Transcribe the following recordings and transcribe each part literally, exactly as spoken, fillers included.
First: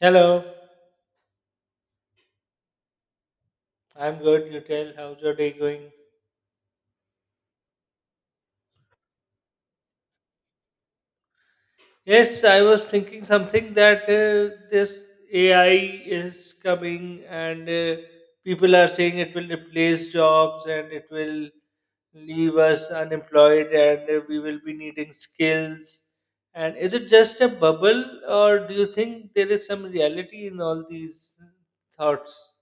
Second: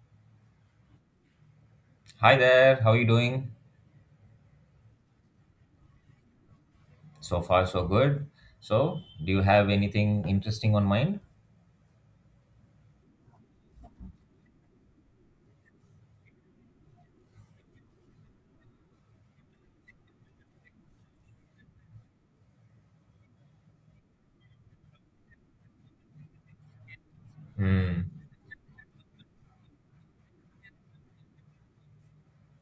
Hello, Hi there, how are you doing? I'm good. You tell, how's your day going? So far, so good. So, do you have anything interesting on mind? Yes, I was thinking something that uh, this A I is coming and uh, people are saying it will replace jobs and it will leave us unemployed and uh, we will be needing skills. And is it just a bubble Hmm. or do you think there is some reality in all these thoughts?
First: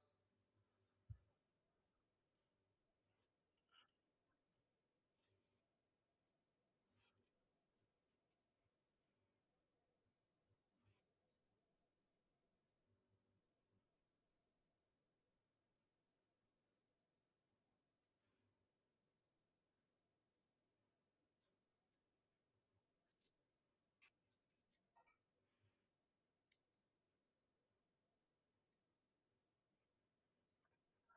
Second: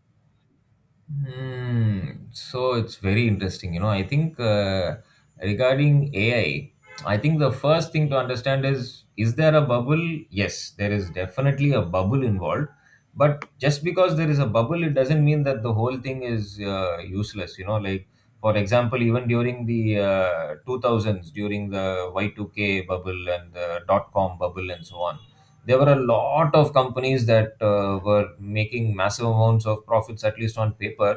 Hmm. So it's very interesting. You know, I think uh, regarding A I, I I think the first thing to understand is is there a bubble? Yes, there is definitely a bubble involved. But just because there is a bubble, it doesn't mean that the whole thing is uh, useless. You know, like for example, even during the uh, two thousands, during the Y two K bubble and the dot com bubble and so on, there were a lot of companies that uh, were making massive amounts of profits, at least on paper,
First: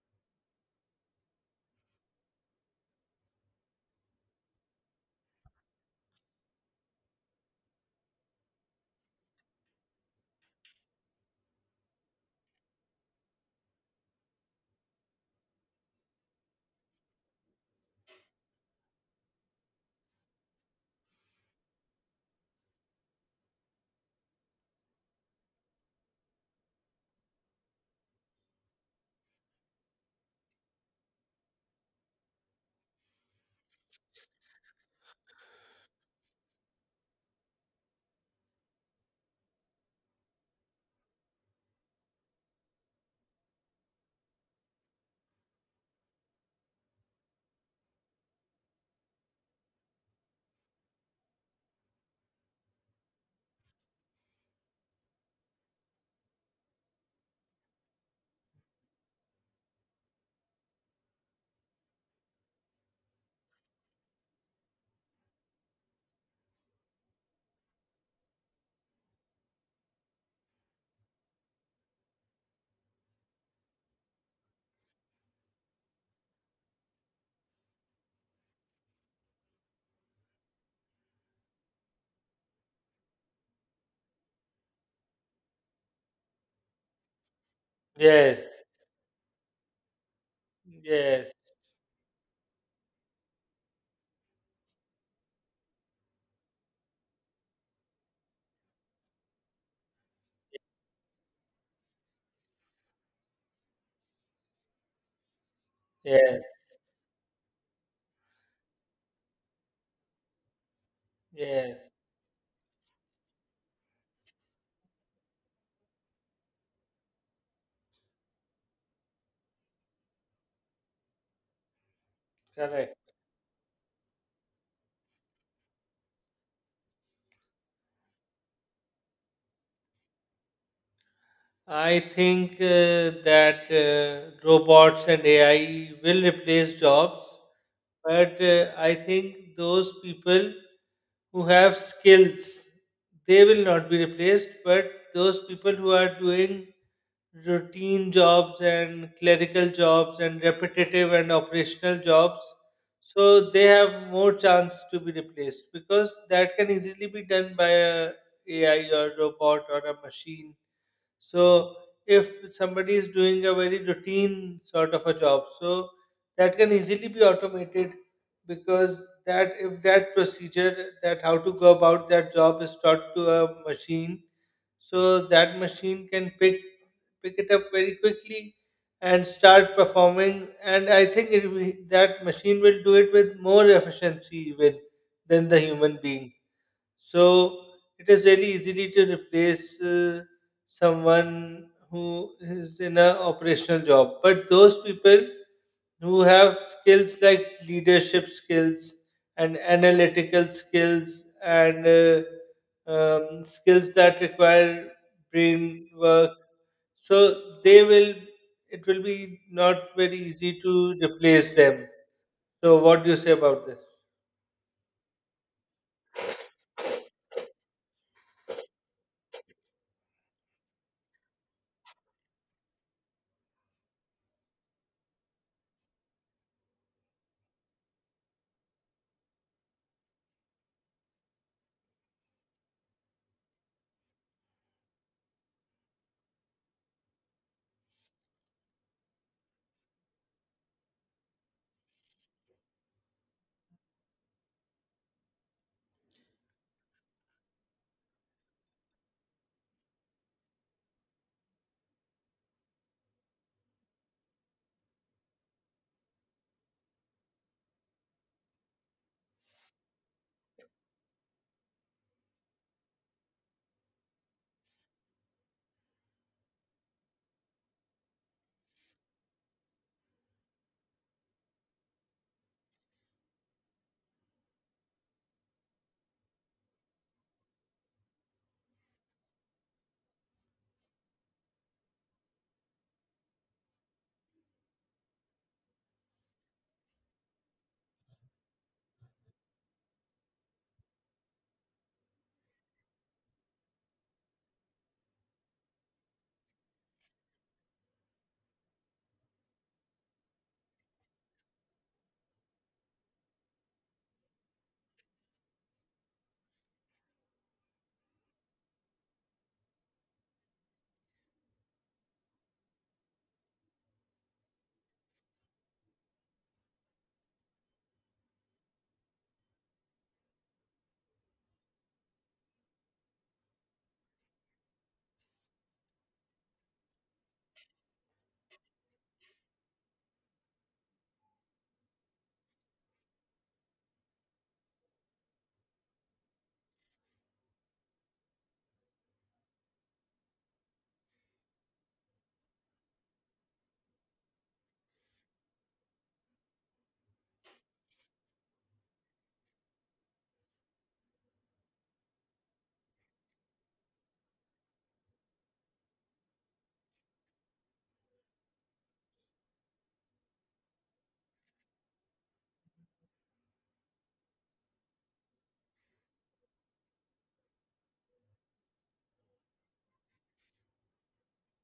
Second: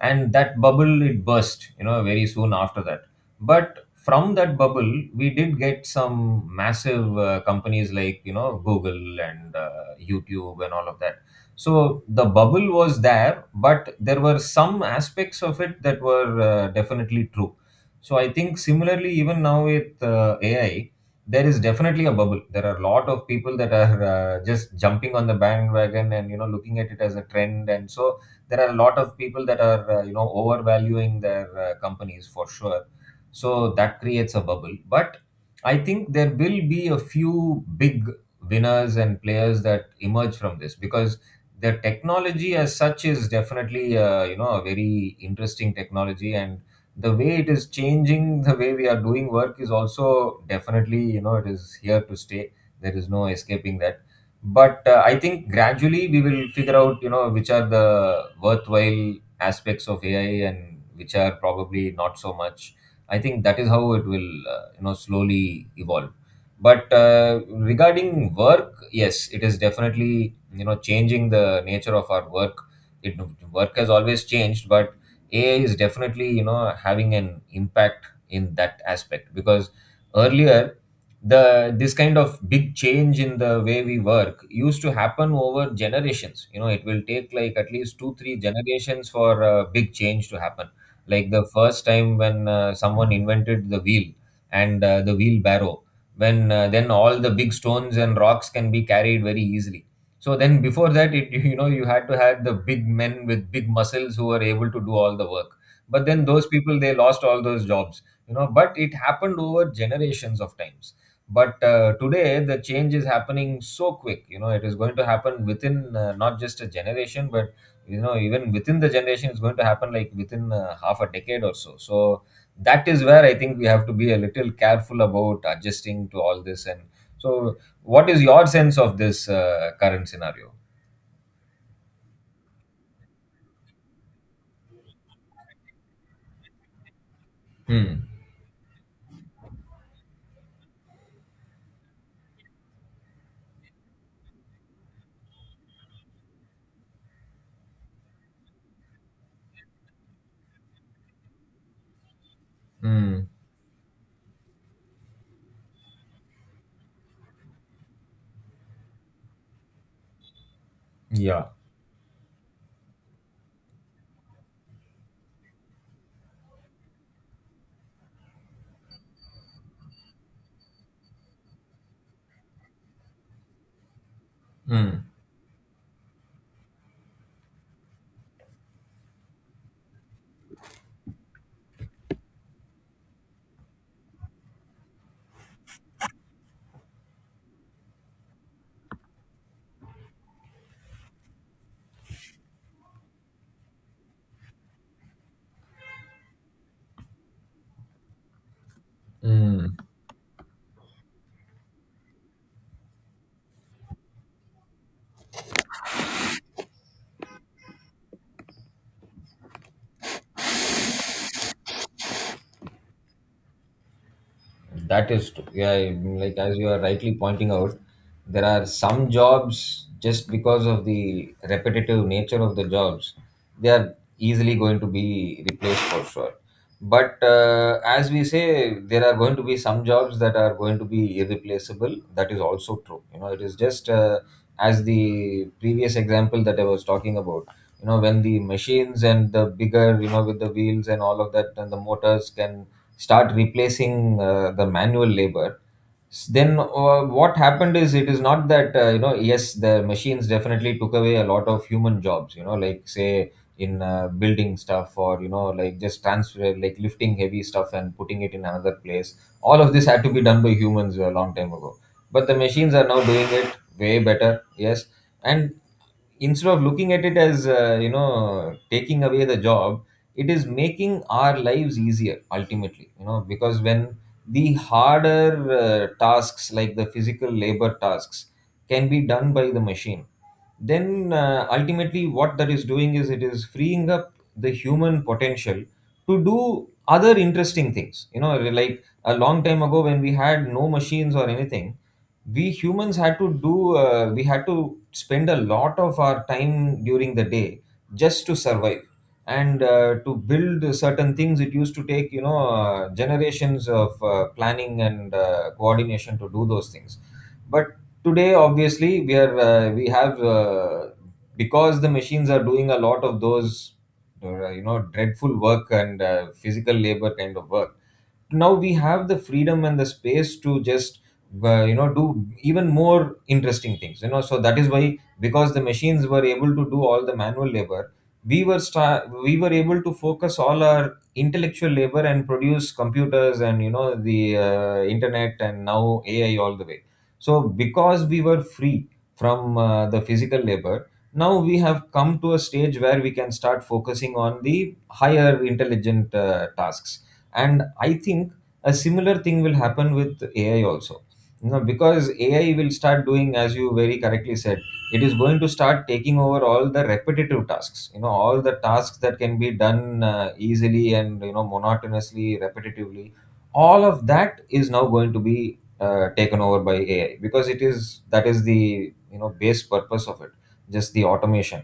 and that bubble, it burst, you know, very soon after that. But from that bubble we did get some massive uh, companies like, you know, google and uh, youtube and all of that. So the bubble was there, but there were some aspects of it that were uh, definitely true. So I think similarly, even now with uh, ai, there is definitely a bubble. There are a lot of people that are uh, just jumping on the bandwagon and, you know, looking at it as a trend. And so there are a lot of people that are, uh, you know, overvaluing their uh, companies for sure. So that creates a bubble. But I think there will be a few big winners and players that emerge from this, because the technology as such is definitely, uh, you know, a very interesting technology. And the way it is changing the way we are doing work is also definitely, you know, it is here to stay. There is no escaping that. But uh, I think gradually we will figure out, you know, which are the worthwhile aspects of ai and which are probably not so much. I think that is how it will, uh, you know, slowly evolve. But uh, regarding work, yes, it is definitely, you know, changing the nature of our work. It Work has always changed, but A I is definitely, you know, having an impact in that aspect, because earlier the this kind of big change in the way we work used to happen over generations. You know, it will take like at least two three Yes, generations for a big change to happen. Like yes, the first time when uh, someone invented the wheel, and uh, the wheelbarrow, when uh, then all the big stones and rocks can be carried very easily. So then before that, it you know, you had to have the big men with big muscles who were able to do all the work. But then those yes, people, they lost all those jobs, you know. But it happened over generations of times. But yes, uh, today the change is happening so quick. You know, it is going to happen within, uh, not just a generation, but you know, even within the generation, it's going to happen like within uh, half a decade or so. So that correct. is where I think we have to be a little careful about adjusting to all this. And so, what is your sense of this uh, current scenario? I think uh, that uh, robots and A I will replace jobs, Mm. but uh, I think those people who have skills they will not be replaced, but those people who are doing routine jobs and clerical jobs and repetitive and operational jobs, Mm. so they have more chance to be replaced because that can easily be done by a ai or robot or a machine. Yeah. So if somebody is doing a very routine sort of a job, so that can easily be automated because that if that procedure that how to go about that job is taught to a machine, Mm. so that machine can pick pick it up very quickly and start performing. And I think it, will- that machine will do it with more efficiency even than the human being. So it is really easily to replace uh, someone who is in an operational job. But those people who have skills like leadership skills and Mm. analytical skills and uh, um, skills that require brain work, so they will. It will be not very easy to replace them. So, what do you say about this? That is true. Yeah, I mean, like as you are rightly pointing out, there are some jobs, just because of the repetitive nature of the jobs, they are easily going to be replaced for sure. But uh, as we say, there are going to be some jobs that are going to be irreplaceable. That is also true. You know, it is just, uh, as the previous example that I was talking about. You know, when the machines and the bigger, you know, with the wheels and all of that, and the motors can start replacing, uh, the manual labor. S- then uh, what happened is, it is not that, uh, you know, yes, the machines definitely took away a lot of human jobs, you know, like say in uh, building stuff, or you know, like just transfer, like lifting heavy stuff and putting it in another place. All of this had to be done by humans a long time ago, but the machines are now doing it way better, yes. And instead of looking at it as, uh, you know, taking away the job, it is making our lives easier ultimately, you know, because when the harder uh, tasks, like the physical labor tasks, can be done by the machine, then uh, ultimately what that is doing is, it is freeing up the human potential to do other interesting things. You know, like a long time ago when we had no machines or anything, we humans had to do uh, we had to spend a lot of our time during the day just to survive. And uh, to build certain things, it used to take, you know, uh, generations of uh, planning and uh, coordination to do those things. But today, obviously, we are uh, we have, uh, because the machines are doing a lot of those, uh, you know, dreadful work, and uh, physical labor kind of work, now we have the freedom and the space to just, uh, you know, do even more interesting things. You know, so that is why, because the machines were able to do all the manual labor, we were star- we were able to focus all our intellectual labor and produce computers and, you know, the uh, internet and now ai, all the way. So because we were free from, uh, the physical labor, now we have come to a stage where we can start focusing on the higher intelligent uh, tasks. And I think a similar thing will happen with ai also. You know, because ai will start doing, as you very correctly said, it is going to start taking over all the repetitive tasks. You know, all the tasks that can be done uh, easily and, you know, monotonously, repetitively, all of that is now going to be, uh, taken over by ai, because it is that is the, you know, base purpose of it, just the automation.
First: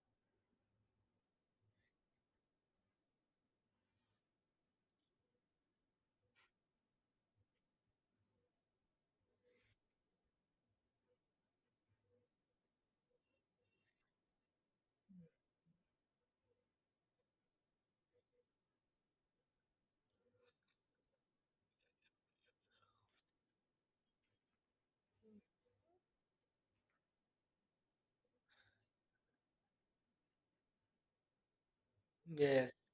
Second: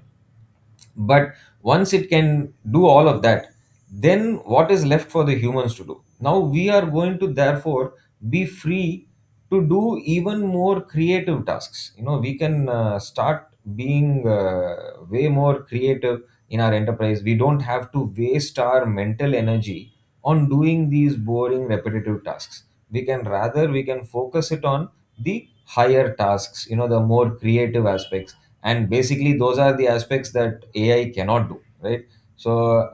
But once it can do all of that, then what is left for the humans to do? Now we are going to therefore be free to do even more creative tasks. You know, we can uh, start being, uh, way more creative in our enterprise. We don't have to waste our mental energy on doing these boring repetitive tasks. We can, rather, we can focus it on the higher tasks, you know, the more creative aspects. And basically, those are the aspects that ai cannot do, right? Yes. So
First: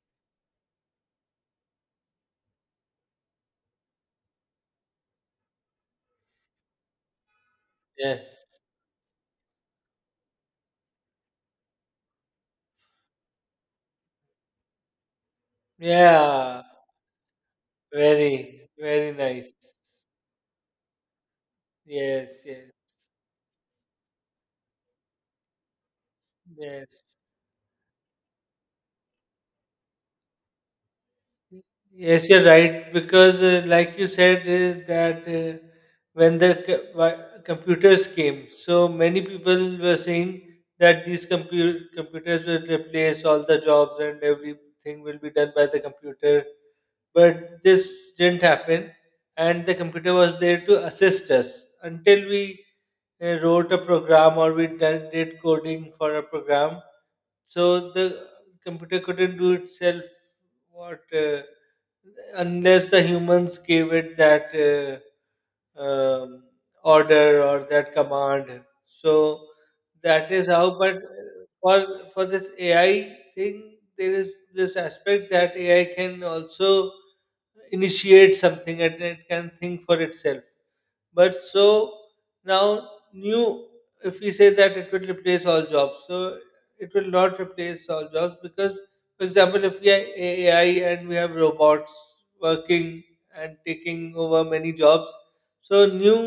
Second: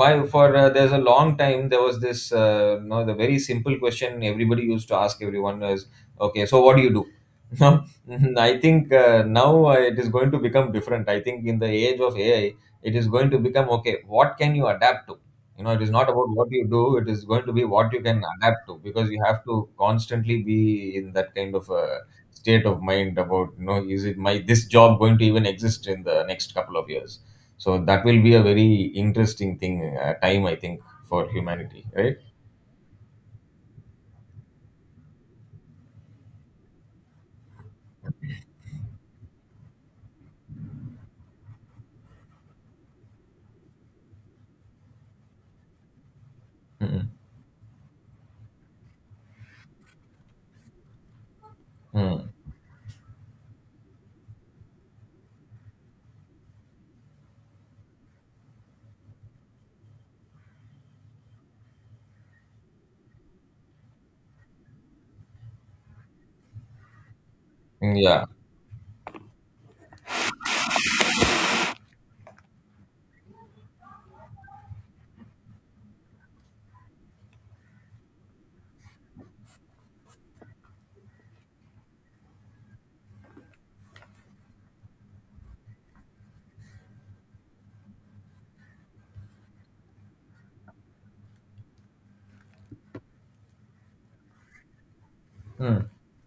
my for uh, there's a long time there was this, uh, you know, the very simple question everybody used to ask everyone is, okay, so what do you do? Now Yes. I think uh, now, uh, it is going to become different. I think in the age of ai, it is going to become, okay, what can you adapt to? You know, it is not about what Yeah. you do, it is going to be what you can adapt Very, to, because very you have nice. to constantly be in that kind of a Yes, state yes, of mind about, you know, is it my this job going to even exist in the next couple of yes. years? So that will be a very interesting thing uh, time, I think, for humanity, right? Yes, you're right. Because, uh, like you said, is that uh, when the co- wi- computers came, so many people were saying that these compu- computers will replace all the jobs and everything will be done by the computer. Mm. But this didn't happen, and the computer was there to assist us until Mm. we uh, wrote a program or we done, did coding for a program. So the computer couldn't do itself what uh, unless the humans gave it that uh, um, order or that Yeah. command. So that is how. But uh, for for this A I thing, there is this aspect that A I can also initiate something and it can think for itself, but so now new, if we say that it will replace all jobs, so it will not replace all jobs because, for example, if we have ai and we have robots working and taking over many jobs, so Mm. new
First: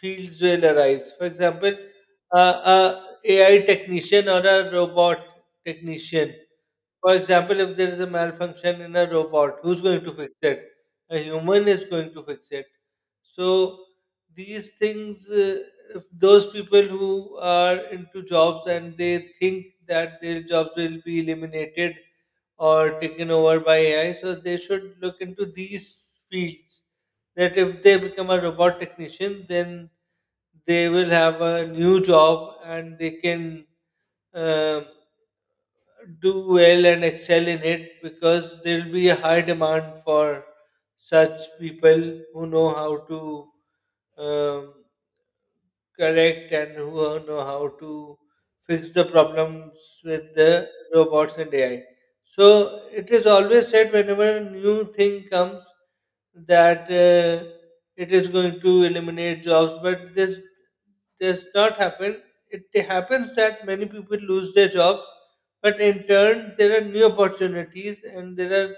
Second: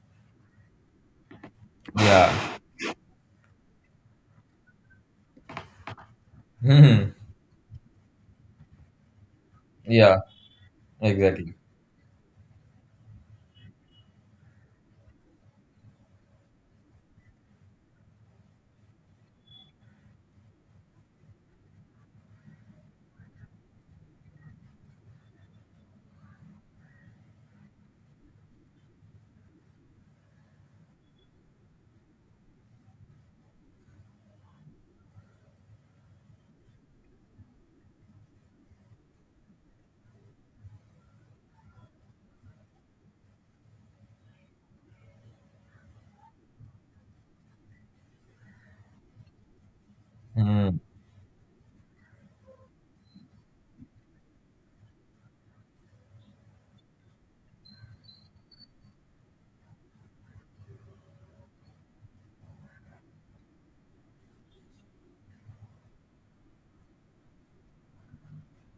fields will arise. For example, Yeah. uh, a ai technician or a robot technician. Mm. For example, if there is a malfunction in a robot, who's going to Yeah. fix it? A Exactly. human is going to fix it. So these things, uh, if those people who are into jobs and they think that their jobs will be eliminated or taken over by A I, so they should look into these fields. That if they become a robot technician, then they will have a new job and they can uh, do well and excel in it because there will be a high demand for such people who know how to um, correct and who know how to fix the problems with the Mm. robots and A I. So it is always said whenever a new thing comes that uh, it is going to eliminate jobs, but this does not happen. It happens that many people lose their jobs, but in turn there are new opportunities and there are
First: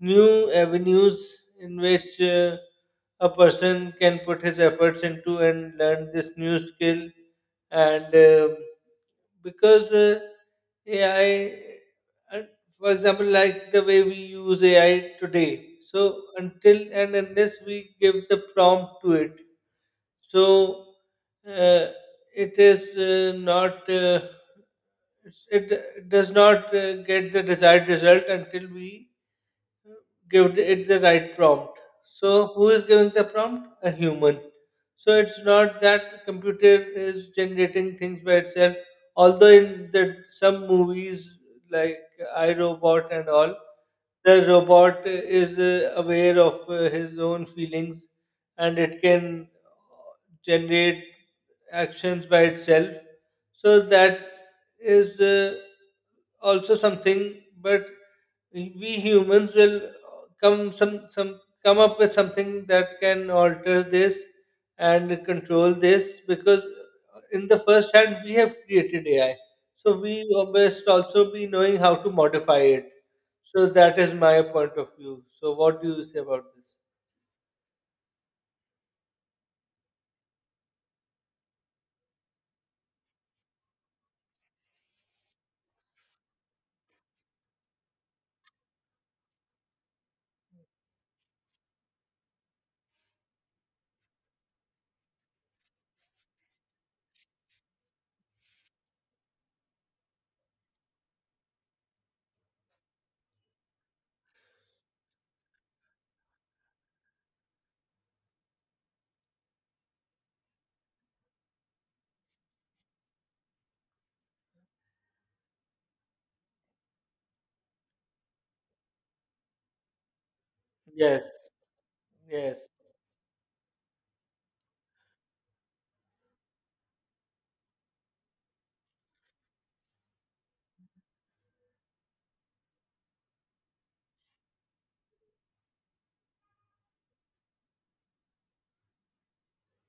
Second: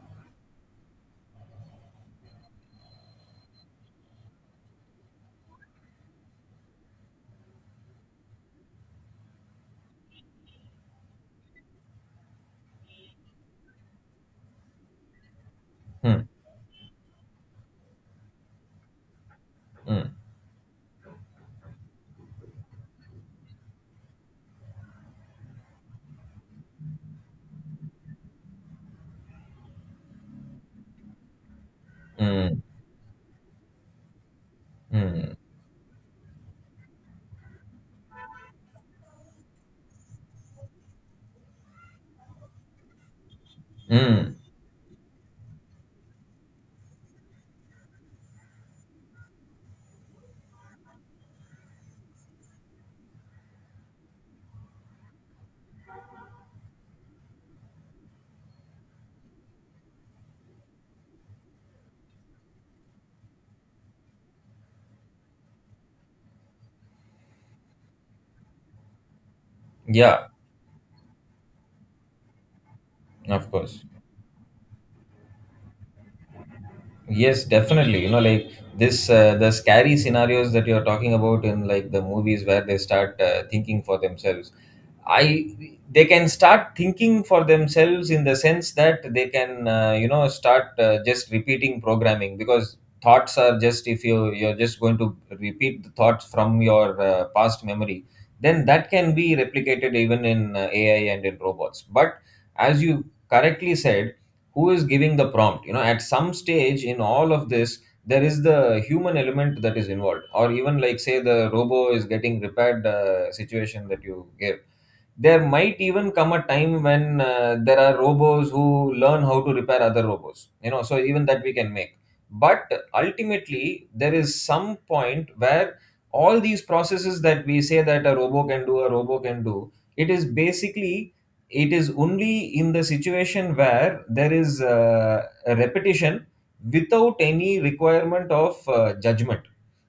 new avenues in which. Uh, a person can put his efforts into and learn this new skill and uh, because uh, A I, and for example, like the way we use A I today. So Mm. until and unless we give the prompt to it, Mm. so uh, it is uh, not uh, it, it does not uh, get the desired result until we give it the right prompt. So Mm. who is giving the prompt? A human. So Mm. it's not that computer is generating things by itself. Although in the some movies like I Robot and all, Mm. the robot is uh, aware of uh, his own feelings and it can generate actions by itself. So that is. Uh, also something, but we humans will come some some come up with something that can alter this and control this because in the first hand we have created A I, so we Yeah. must also be knowing how to modify it. Of So course. that is my point of view. So what do you say about this? Yes, definitely. You know, like this, uh, the scary scenarios that you're talking about in, like, the movies where they start uh, thinking for themselves. I They can start thinking for themselves, in the sense that they can, uh, you know, start uh, just repeating programming, because thoughts are just, if you you're just going to repeat the thoughts from your uh, past memory, then that can be replicated even in uh, A I and in robots. But as you correctly said, who is giving the prompt? You know, at some stage in all of this, there is the human element that is involved, or even like say the robo is getting repaired uh, situation that you gave. There might even come a time when uh, there are robots who learn how to repair other robots, you know, so even that Yes, we can make. yes, But ultimately, there is some point where all these processes that we say that a robo can do, a robo can do, it is basically it is only in the situation where there is uh, a repetition without any requirement of uh, judgment.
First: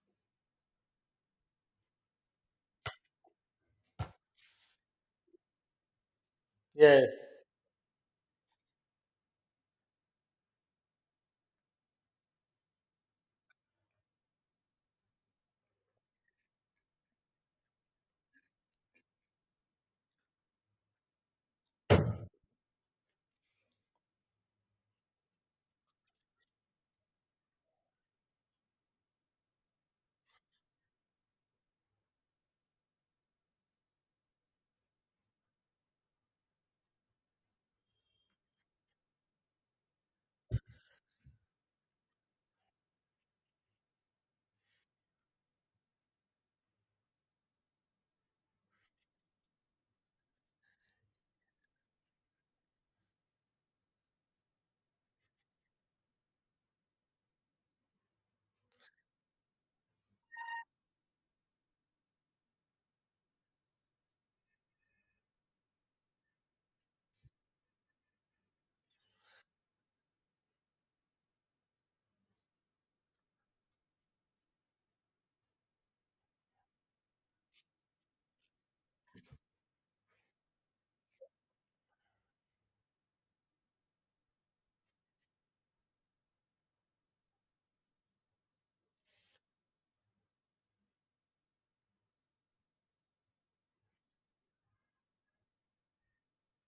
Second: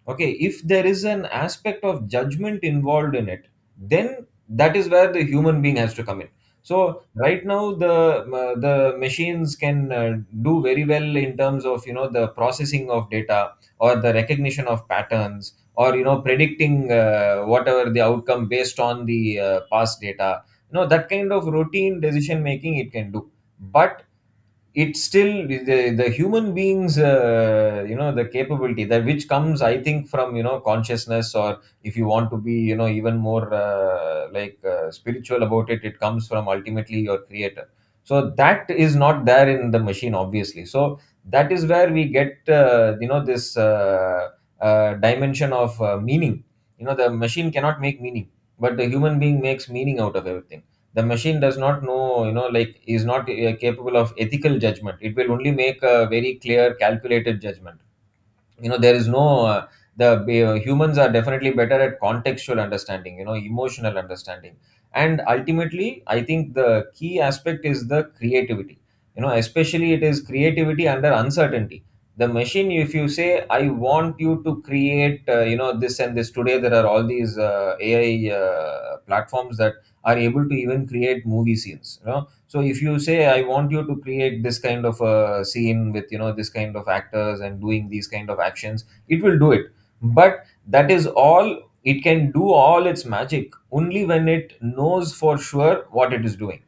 Okay, if there is an aspect of judgment involved in it, then that is where the human being has to come in. So yes, right now, the uh, the machines can uh, do very well in terms of, you know, the processing of data, or the recognition of patterns, or, you know, predicting uh, whatever the outcome based on the uh, past data. You know, that kind of routine decision making, it can do. But it's still the, the human beings, uh, you know, the capability that which comes, I think, from, you know, consciousness, or if you want to be, you know, even more uh, like uh, spiritual about it, it comes from ultimately your creator. So that is not there in the machine, obviously. So that is where we get, uh, you know, this uh, uh, dimension of uh, meaning. You know, the machine cannot make meaning, but the human being makes meaning out of everything. The machine does not know, you know, like, is not uh, capable of ethical judgment. It will only make a very clear, calculated judgment. You know, there is no uh, the uh, humans are definitely better at contextual understanding, you know, emotional understanding. And ultimately, I think the key aspect is the creativity. You know, especially, it is creativity under uncertainty. The machine, if you say I want you to create, uh, you know, this and this, today there are all these uh, AI uh, platforms that are able to even create movie scenes, you know. So if you say I want you to create this kind of a scene with, you know, this kind of actors and doing these kind of actions, it will do it. But that is all. It can do all its magic only when it knows for sure what it is doing,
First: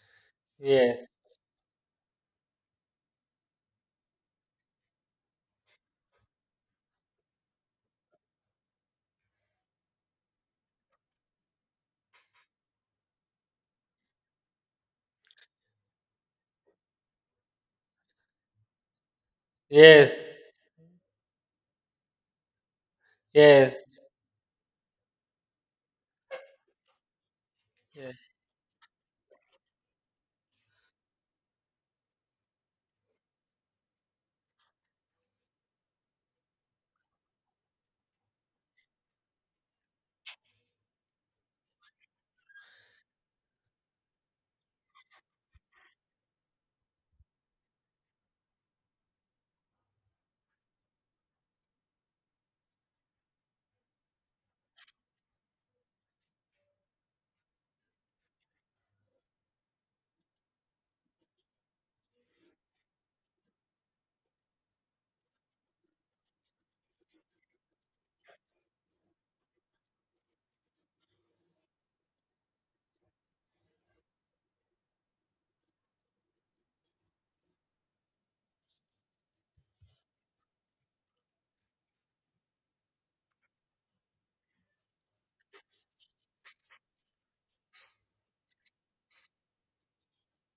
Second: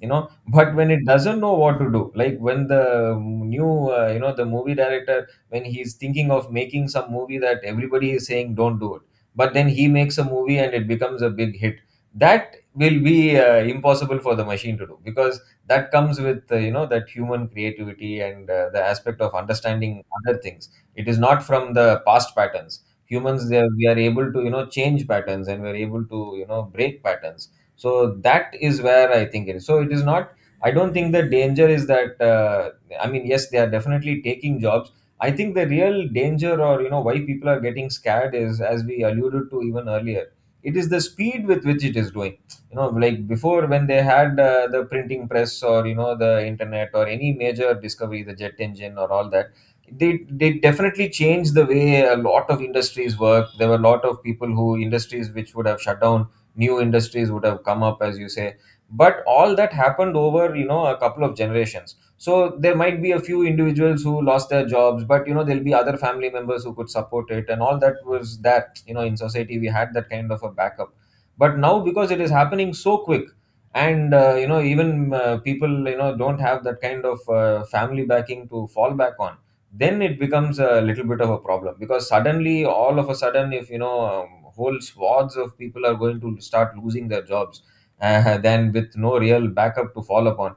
you know. But when it yes, doesn't know what to do, like when the new uh, you know, the movie director, when he's thinking of making some movie that everybody is saying don't do it, but then he makes a movie and it becomes a big hit, that will be uh, impossible for the machine to do, because that comes with, uh, you know, that human creativity and uh, the aspect of understanding other yes, things. It is not from the past patterns. Humans, they are, we are yes, able to, you know, change patterns, and we are able to, you know, break patterns. So yes, that is where I think it is. So it is not, I don't think the danger is that, uh, I mean, yes, they are definitely taking jobs. I think the real danger, or, you know, why people are getting scared is, as we alluded to even earlier, it is the speed with which it is doing. You know, like before, when they had uh, the printing press, or, you know, the internet, or any major discovery, the jet engine, or all that, they they definitely changed the way a lot of industries work. There were a lot of people who industries which would have shut down. New industries would have come up, as you say. But all that happened over, you know, a couple of generations. So there might be a few individuals who lost their jobs, but, you know, there'll be other family members who could support it, and all that was that, you know, in society we had that kind of a backup. But now, because it is happening so quick, and, uh, you know, even uh, people, you know, don't have that kind of uh, family backing to fall back on, then it becomes a little bit of a problem, because suddenly, all of a sudden, if, you know, um, whole swaths of people are going to start losing their jobs, uh, then with no real backup to fall upon,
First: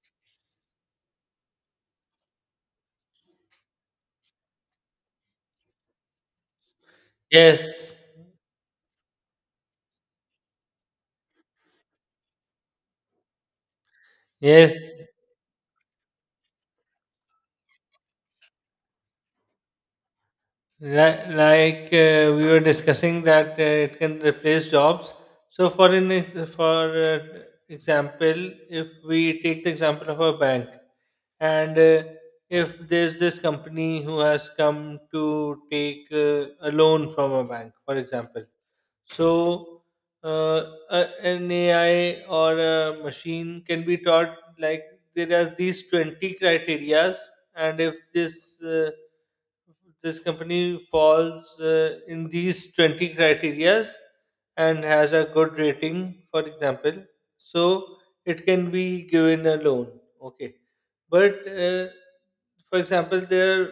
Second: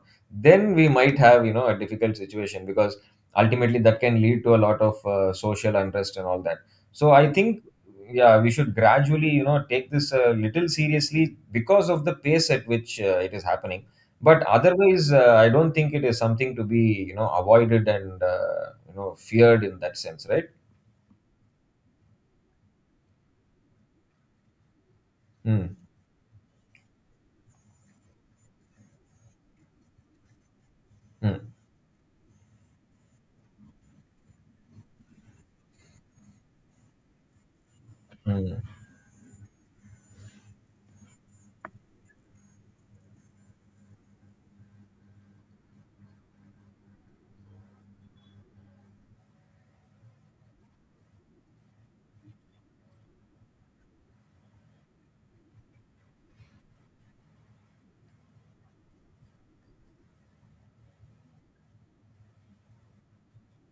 then we might have, you know, a difficult situation, because ultimately that can lead to a lot of uh, social unrest and all that. So I think, yes, yeah, we should gradually, you know, take this a little seriously because of the pace at which uh, it is happening. But yes. otherwise, uh, I don't think it is something to be, you know, avoided and, uh, you know, feared in that sense, right? Li- Like uh, we were discussing that uh, it can replace jobs. So, Mm, for an ex- for uh, example, if we take the example of a bank, mm, and uh, if there's this company who has come to take uh, a loan from a bank, for example, mm, so, uh, a- an A I or a machine can be taught like there are these twenty criterias, and if this uh, this company falls uh, in these twenty criterias and has a good rating, for example, so it can be given a loan. Okay. But uh, for example, there are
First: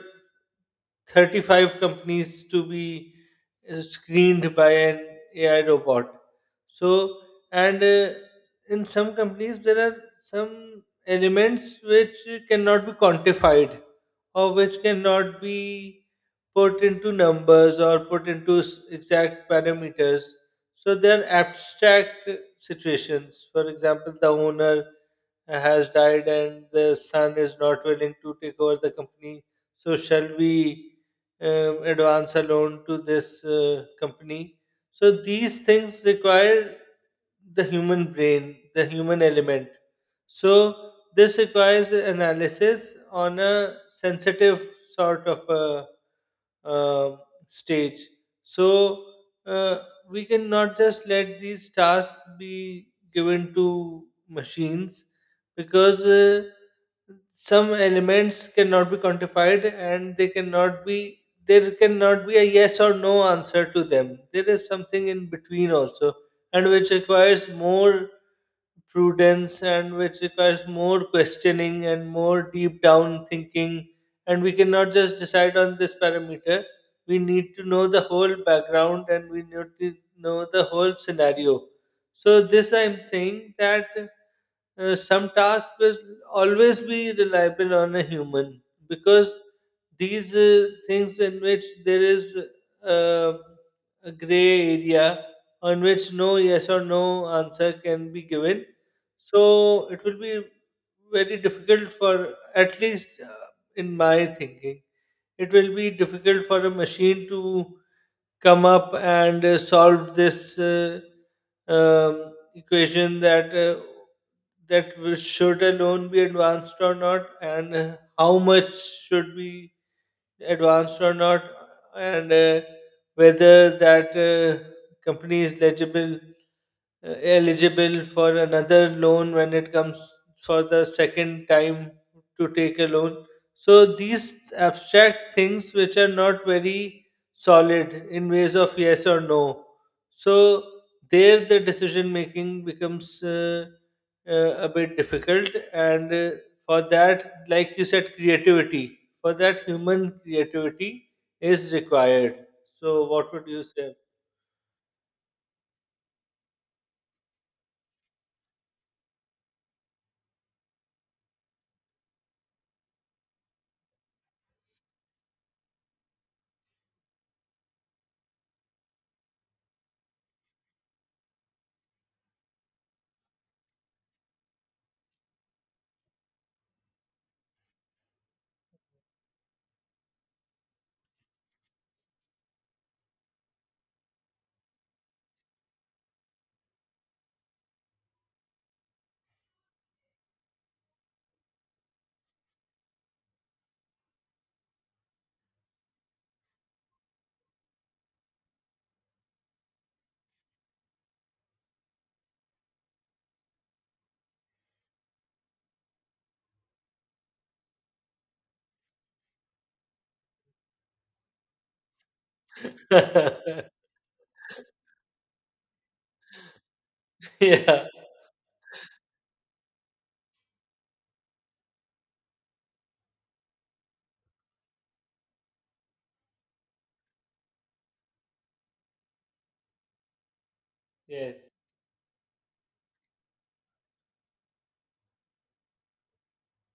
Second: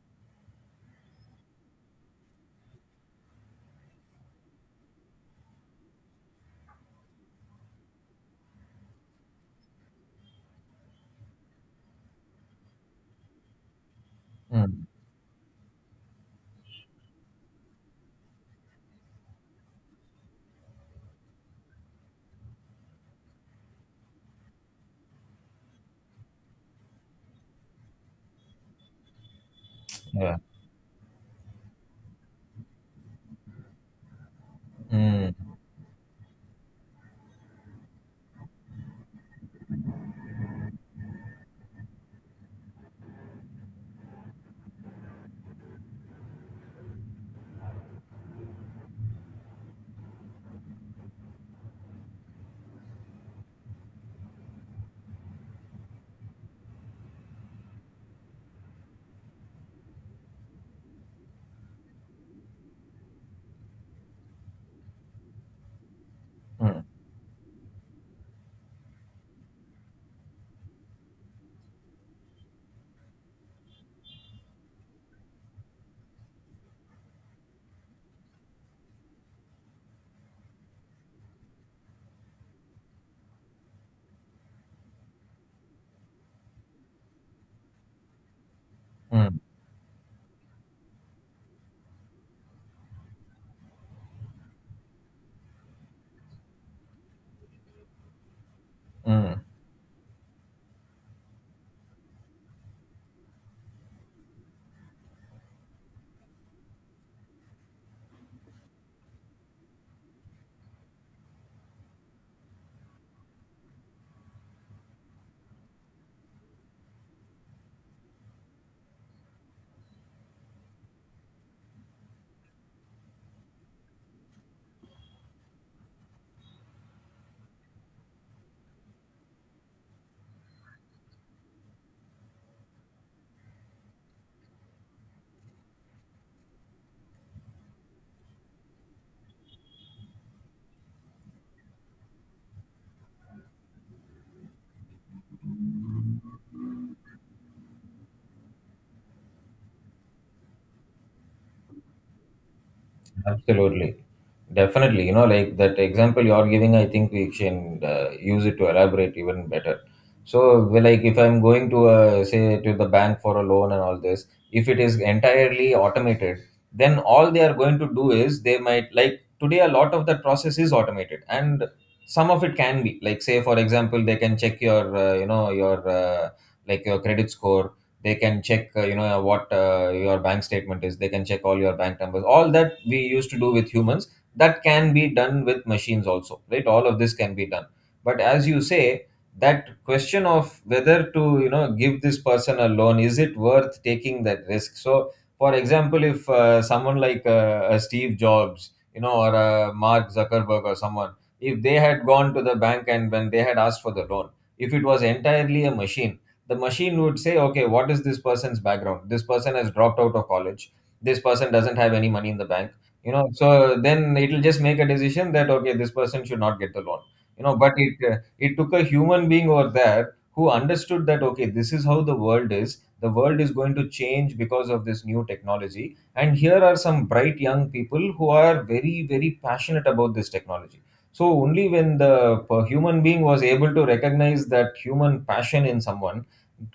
thirty-five companies to be uh, screened by an A I robot. So, and uh, in some companies, there are some elements which cannot be quantified or which mm, cannot be put into numbers or put into s- exact parameters. So, they are abstract situations. For example, the owner has died and the son is not willing to take over the company. So, shall yeah, we um, advance a loan to this uh, company? So, mm, these things require the human brain, the human element. So, this requires analysis on a sensitive sort of a uh, stage. So uh, we cannot just let these tasks be given to machines because uh, some elements cannot be quantified and they cannot be, there cannot be a yes or no answer to them. There is something in between also, and mm, which requires more prudence and which requires more questioning and more deep down thinking, and we cannot just decide on this parameter. We need to know the whole background and we need to know the whole scenario. So, this I'm saying that uh, some tasks will always be reliable on a human because mm, these uh, things in which there is uh, a gray area on which no yes or no answer can be given. mm. So it will be very difficult for at least uh, in my thinking, it will be difficult for a machine to come up and uh, solve this uh, um, equation that uh, that we- should a loan be advanced or not, and uh, how much should be advanced or not, and uh, whether that uh, company is legible uh, eligible for another loan when it comes for the second time to take a loan. So these abstract things which are not very solid in ways of yes or no. So there the decision making becomes uh, uh, a bit difficult and uh, for that like you said creativity, for that human creativity is required. So what would you say? Absolutely. Definitely. You know, like that example you are giving, I think we can uh, use it to elaborate even better. So, well, like if I'm going to, uh, say, to the bank for a loan and all this, if it is entirely automated, then all they are going to do is they might, like today, a lot of that process is automated, and some of it can be. Like, say, for example, they can check your, uh, you know, your, uh, like your credit score. They can check, uh, you know, uh, what uh, your bank statement is. They can check all your bank numbers. All that we used to do with humans, that can be done with machines also, right? All of this can be done. But as you say, that question of whether to, you know, give this person a loan, is it worth taking that risk? So for example, if uh, someone like uh, a Steve Jobs, you know, or a Mark Zuckerberg, or someone, if they had gone to the bank and when they had asked for the loan, if it was entirely a machine, the machine would say, okay, what is this person's background? This person has dropped out of college. This person doesn't have any money in the bank. You know, so then it'll just make a decision that, okay, this person should not get the loan. You know, but Yeah. it uh, it took a human being over there who understood that, okay, this is how the world is. The world is going to change because of this new technology, and here are some bright young people who are very, very passionate about this technology. So Yes. only when the per- human being was able to recognize that human passion in someone,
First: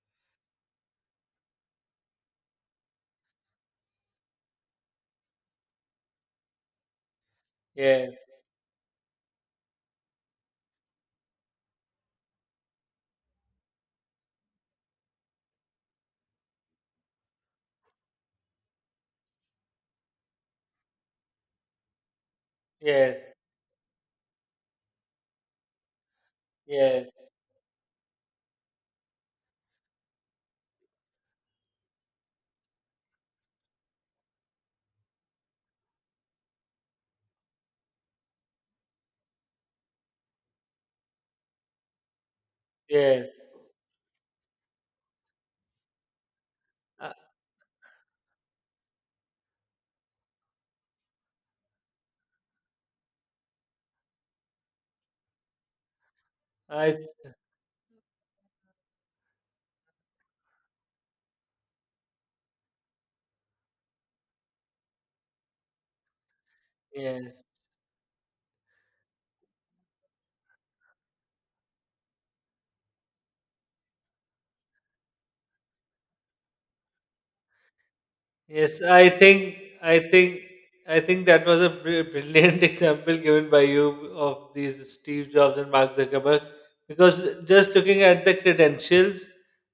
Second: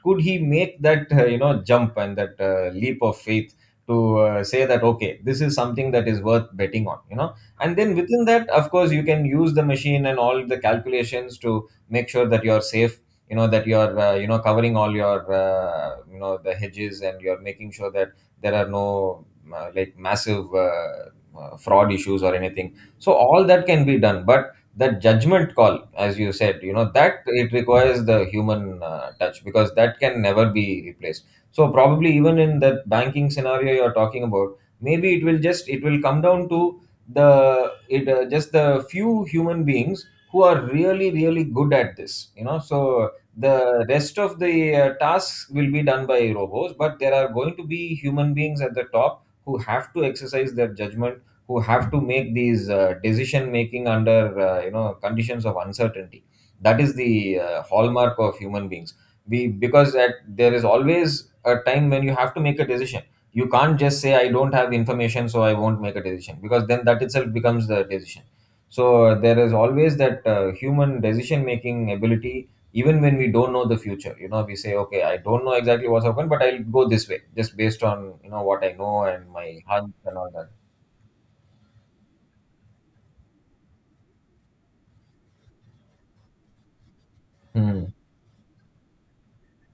could he make that, uh, you know, jump, and that uh, leap of faith, to uh, say that, okay, this is something that is worth betting on, you know. And then within Yes, that, of course, you can use the machine and all the calculations to make sure that you're safe, you know, that you're, uh, you know, covering all your, uh, you know, the hedges, and you're making sure that there are no uh, like massive uh, uh, fraud issues or anything. So yes, all that can be done. But that judgment call, as you said, you know, yes, that it requires the human uh, touch, because that can never be replaced. So probably even in that banking scenario you're talking about, maybe it will just, it will come down to the it uh, just the few human beings who are really, really good at this, you know. So yes. the rest of the uh, tasks will be done by robots, but I, there are going to be human beings at the top who have to exercise their judgment, who have to make these, uh, decision making under, uh, you know, conditions of uncertainty. That I is the uh, hallmark of human beings. We, because at, there is always a time when you have to make a decision. You can't just say I don't have information so I won't make a decision, because then that itself yes, becomes the decision. So, uh, there is always that uh, human decision making ability, even when we don't know the future. You know, we say, okay, I don't know exactly what's happened, but I'll go this way just based on, you know, what I yes. know I and my think, hunch I and all think, that. I think that was a br- brilliant example given by you of these Steve Jobs and Mark Zuckerberg, because just Hmm. looking at the credentials,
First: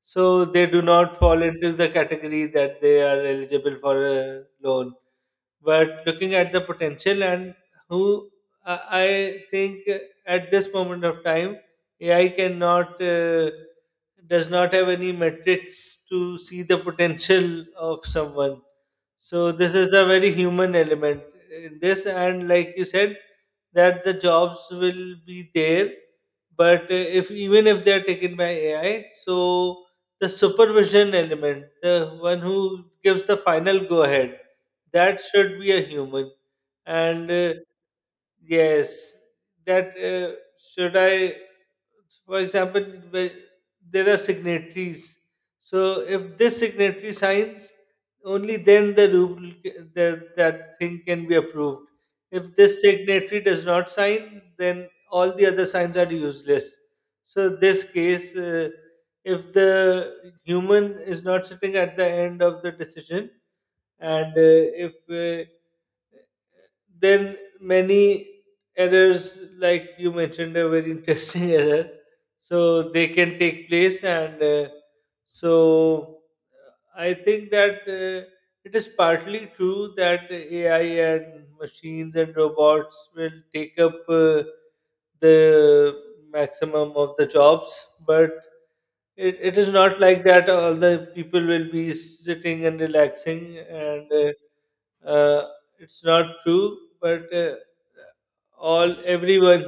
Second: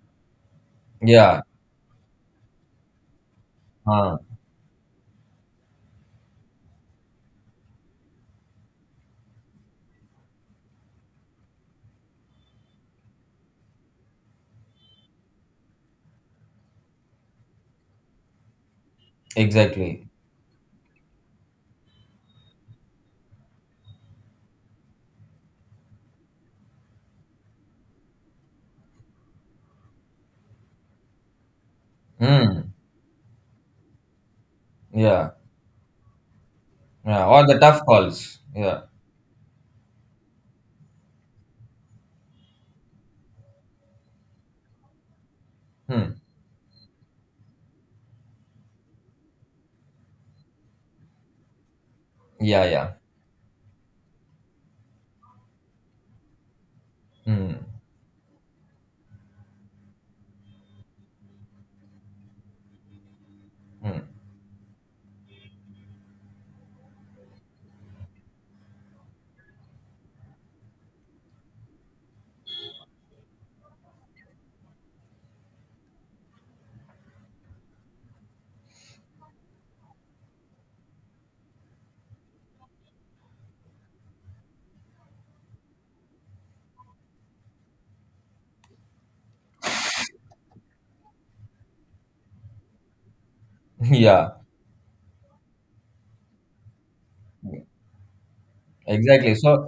so they do not fall Yeah, into the category that they are eligible for uh, a loan. But looking at the potential and who, I I think at this moment of time, A I cannot uh, does not have any metrics to see the potential of someone. So this is a exactly. very human element in this, and like you said, that the jobs will be there, but uh, if even if they are taken by A I, so the supervision element, the one Mm, who gives the final go ahead, that yeah, should be a human, yeah, and or uh, the tough calls. Yeah, yes, that uh, should I, for example, where there are signatories. So hmm. if this signatory signs, only then the rule c- the, that thing can be approved. If Yeah, this yeah, signatory does not sign, then all the other signs are useless. So hmm. this case, uh, if the human is not sitting at the end of the decision, Hmm. and uh, if uh, then many errors, like you mentioned a very interesting error, so they can take place and uh, so uh, I think that uh, it is partly true that ai and machines and robots will take up uh, the maximum of the jobs, but it, it is not like that all the people will be sitting and relaxing and Yeah, uh, uh, it's not true, but uh, all exactly. So everyone.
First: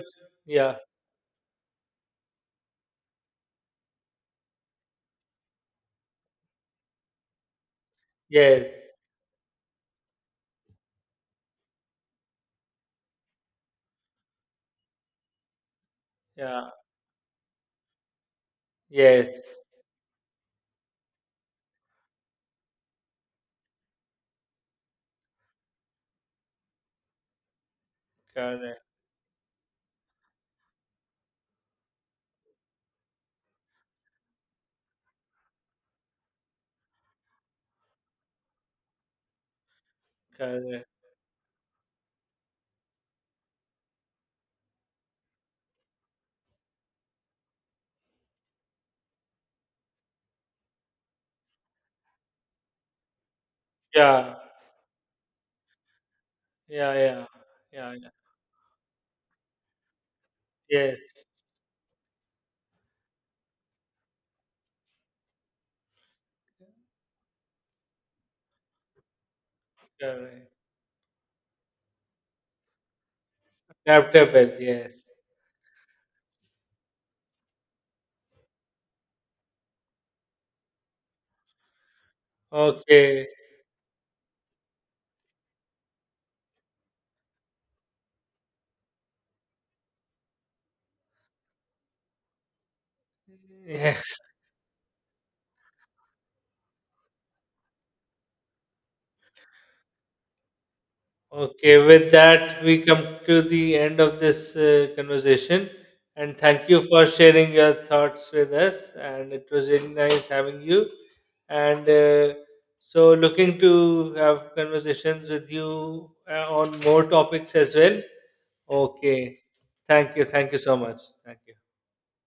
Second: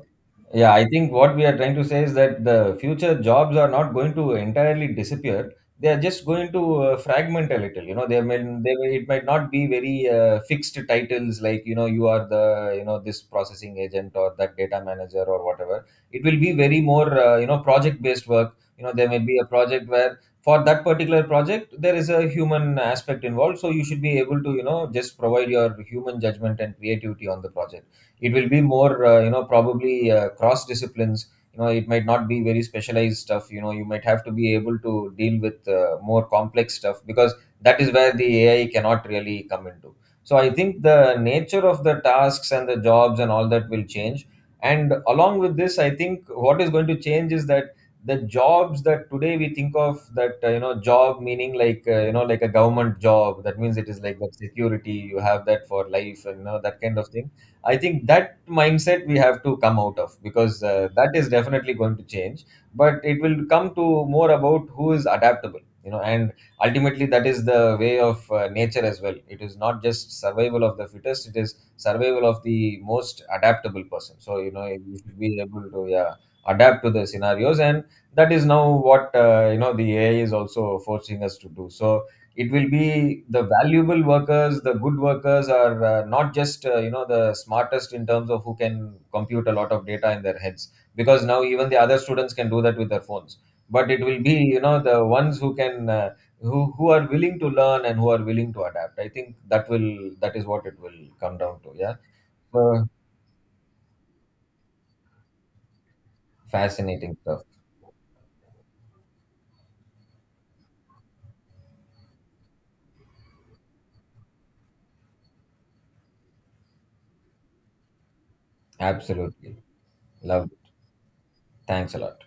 yeah, Yeah. I think what we are trying to say is that the future jobs are not going to entirely disappear. They are just going to uh, fragment a little. You know, they may they may, Yes. it might not be very uh, fixed titles, like, you know, you are the, you know, this processing agent or that data manager or whatever. It will be Yeah. very more, uh, you know, project based work. You know, there may be a Yes. project where for that particular project there is a human aspect involved, so you should be able to, you know, just provide your human judgment and creativity on the project. It will be Correct. more, uh, you know, probably uh, cross disciplines. You know, it might not be very specialized stuff. You know, you might have to be able to deal with uh, more complex stuff, because that is where the AI cannot really come into. So I think Correct. the nature of the tasks and the jobs and all that will change. And along with this, I think what is going to change is that the jobs that today we think of, that, uh, you know, job meaning like, uh, you know, like a government job, that means it is like that Yeah. security you have, that for life, and, you know, that Yeah. kind of Yeah. thing. I Yeah. think Yeah. that mindset we have to come out of, because uh, that Yes. is definitely going to change. But it will come to more about who is adaptable, you know, and ultimately that is the way of, uh, nature as well. It is not just Correct. survival of the fittest; it is survival of the most adaptable person. So you Adaptable. know, you Yes. should be able to, yeah, adapt to the scenarios, and that is now what, uh, you know, the A I is also forcing us to do. So it will be Okay. the valuable workers, the good workers are, uh, not just, uh, you know, the smartest in terms of who can compute a lot of data in their heads, because now even the other students can do that with their phones. But it Yes. will be, you know, the ones who can, uh, who who are willing to learn and who are willing to adapt. I think that will, that is what it will come down to, Okay, yeah. with So that, we come to the end of this uh, conversation. And thank you for fascinating stuff. sharing your thoughts with us. And it was really nice having you. And uh, so, looking to have conversations with you uh, on more topics as well. Okay. Absolutely. Thank you. Love Thank it. you so much. Thank you. Thanks a lot.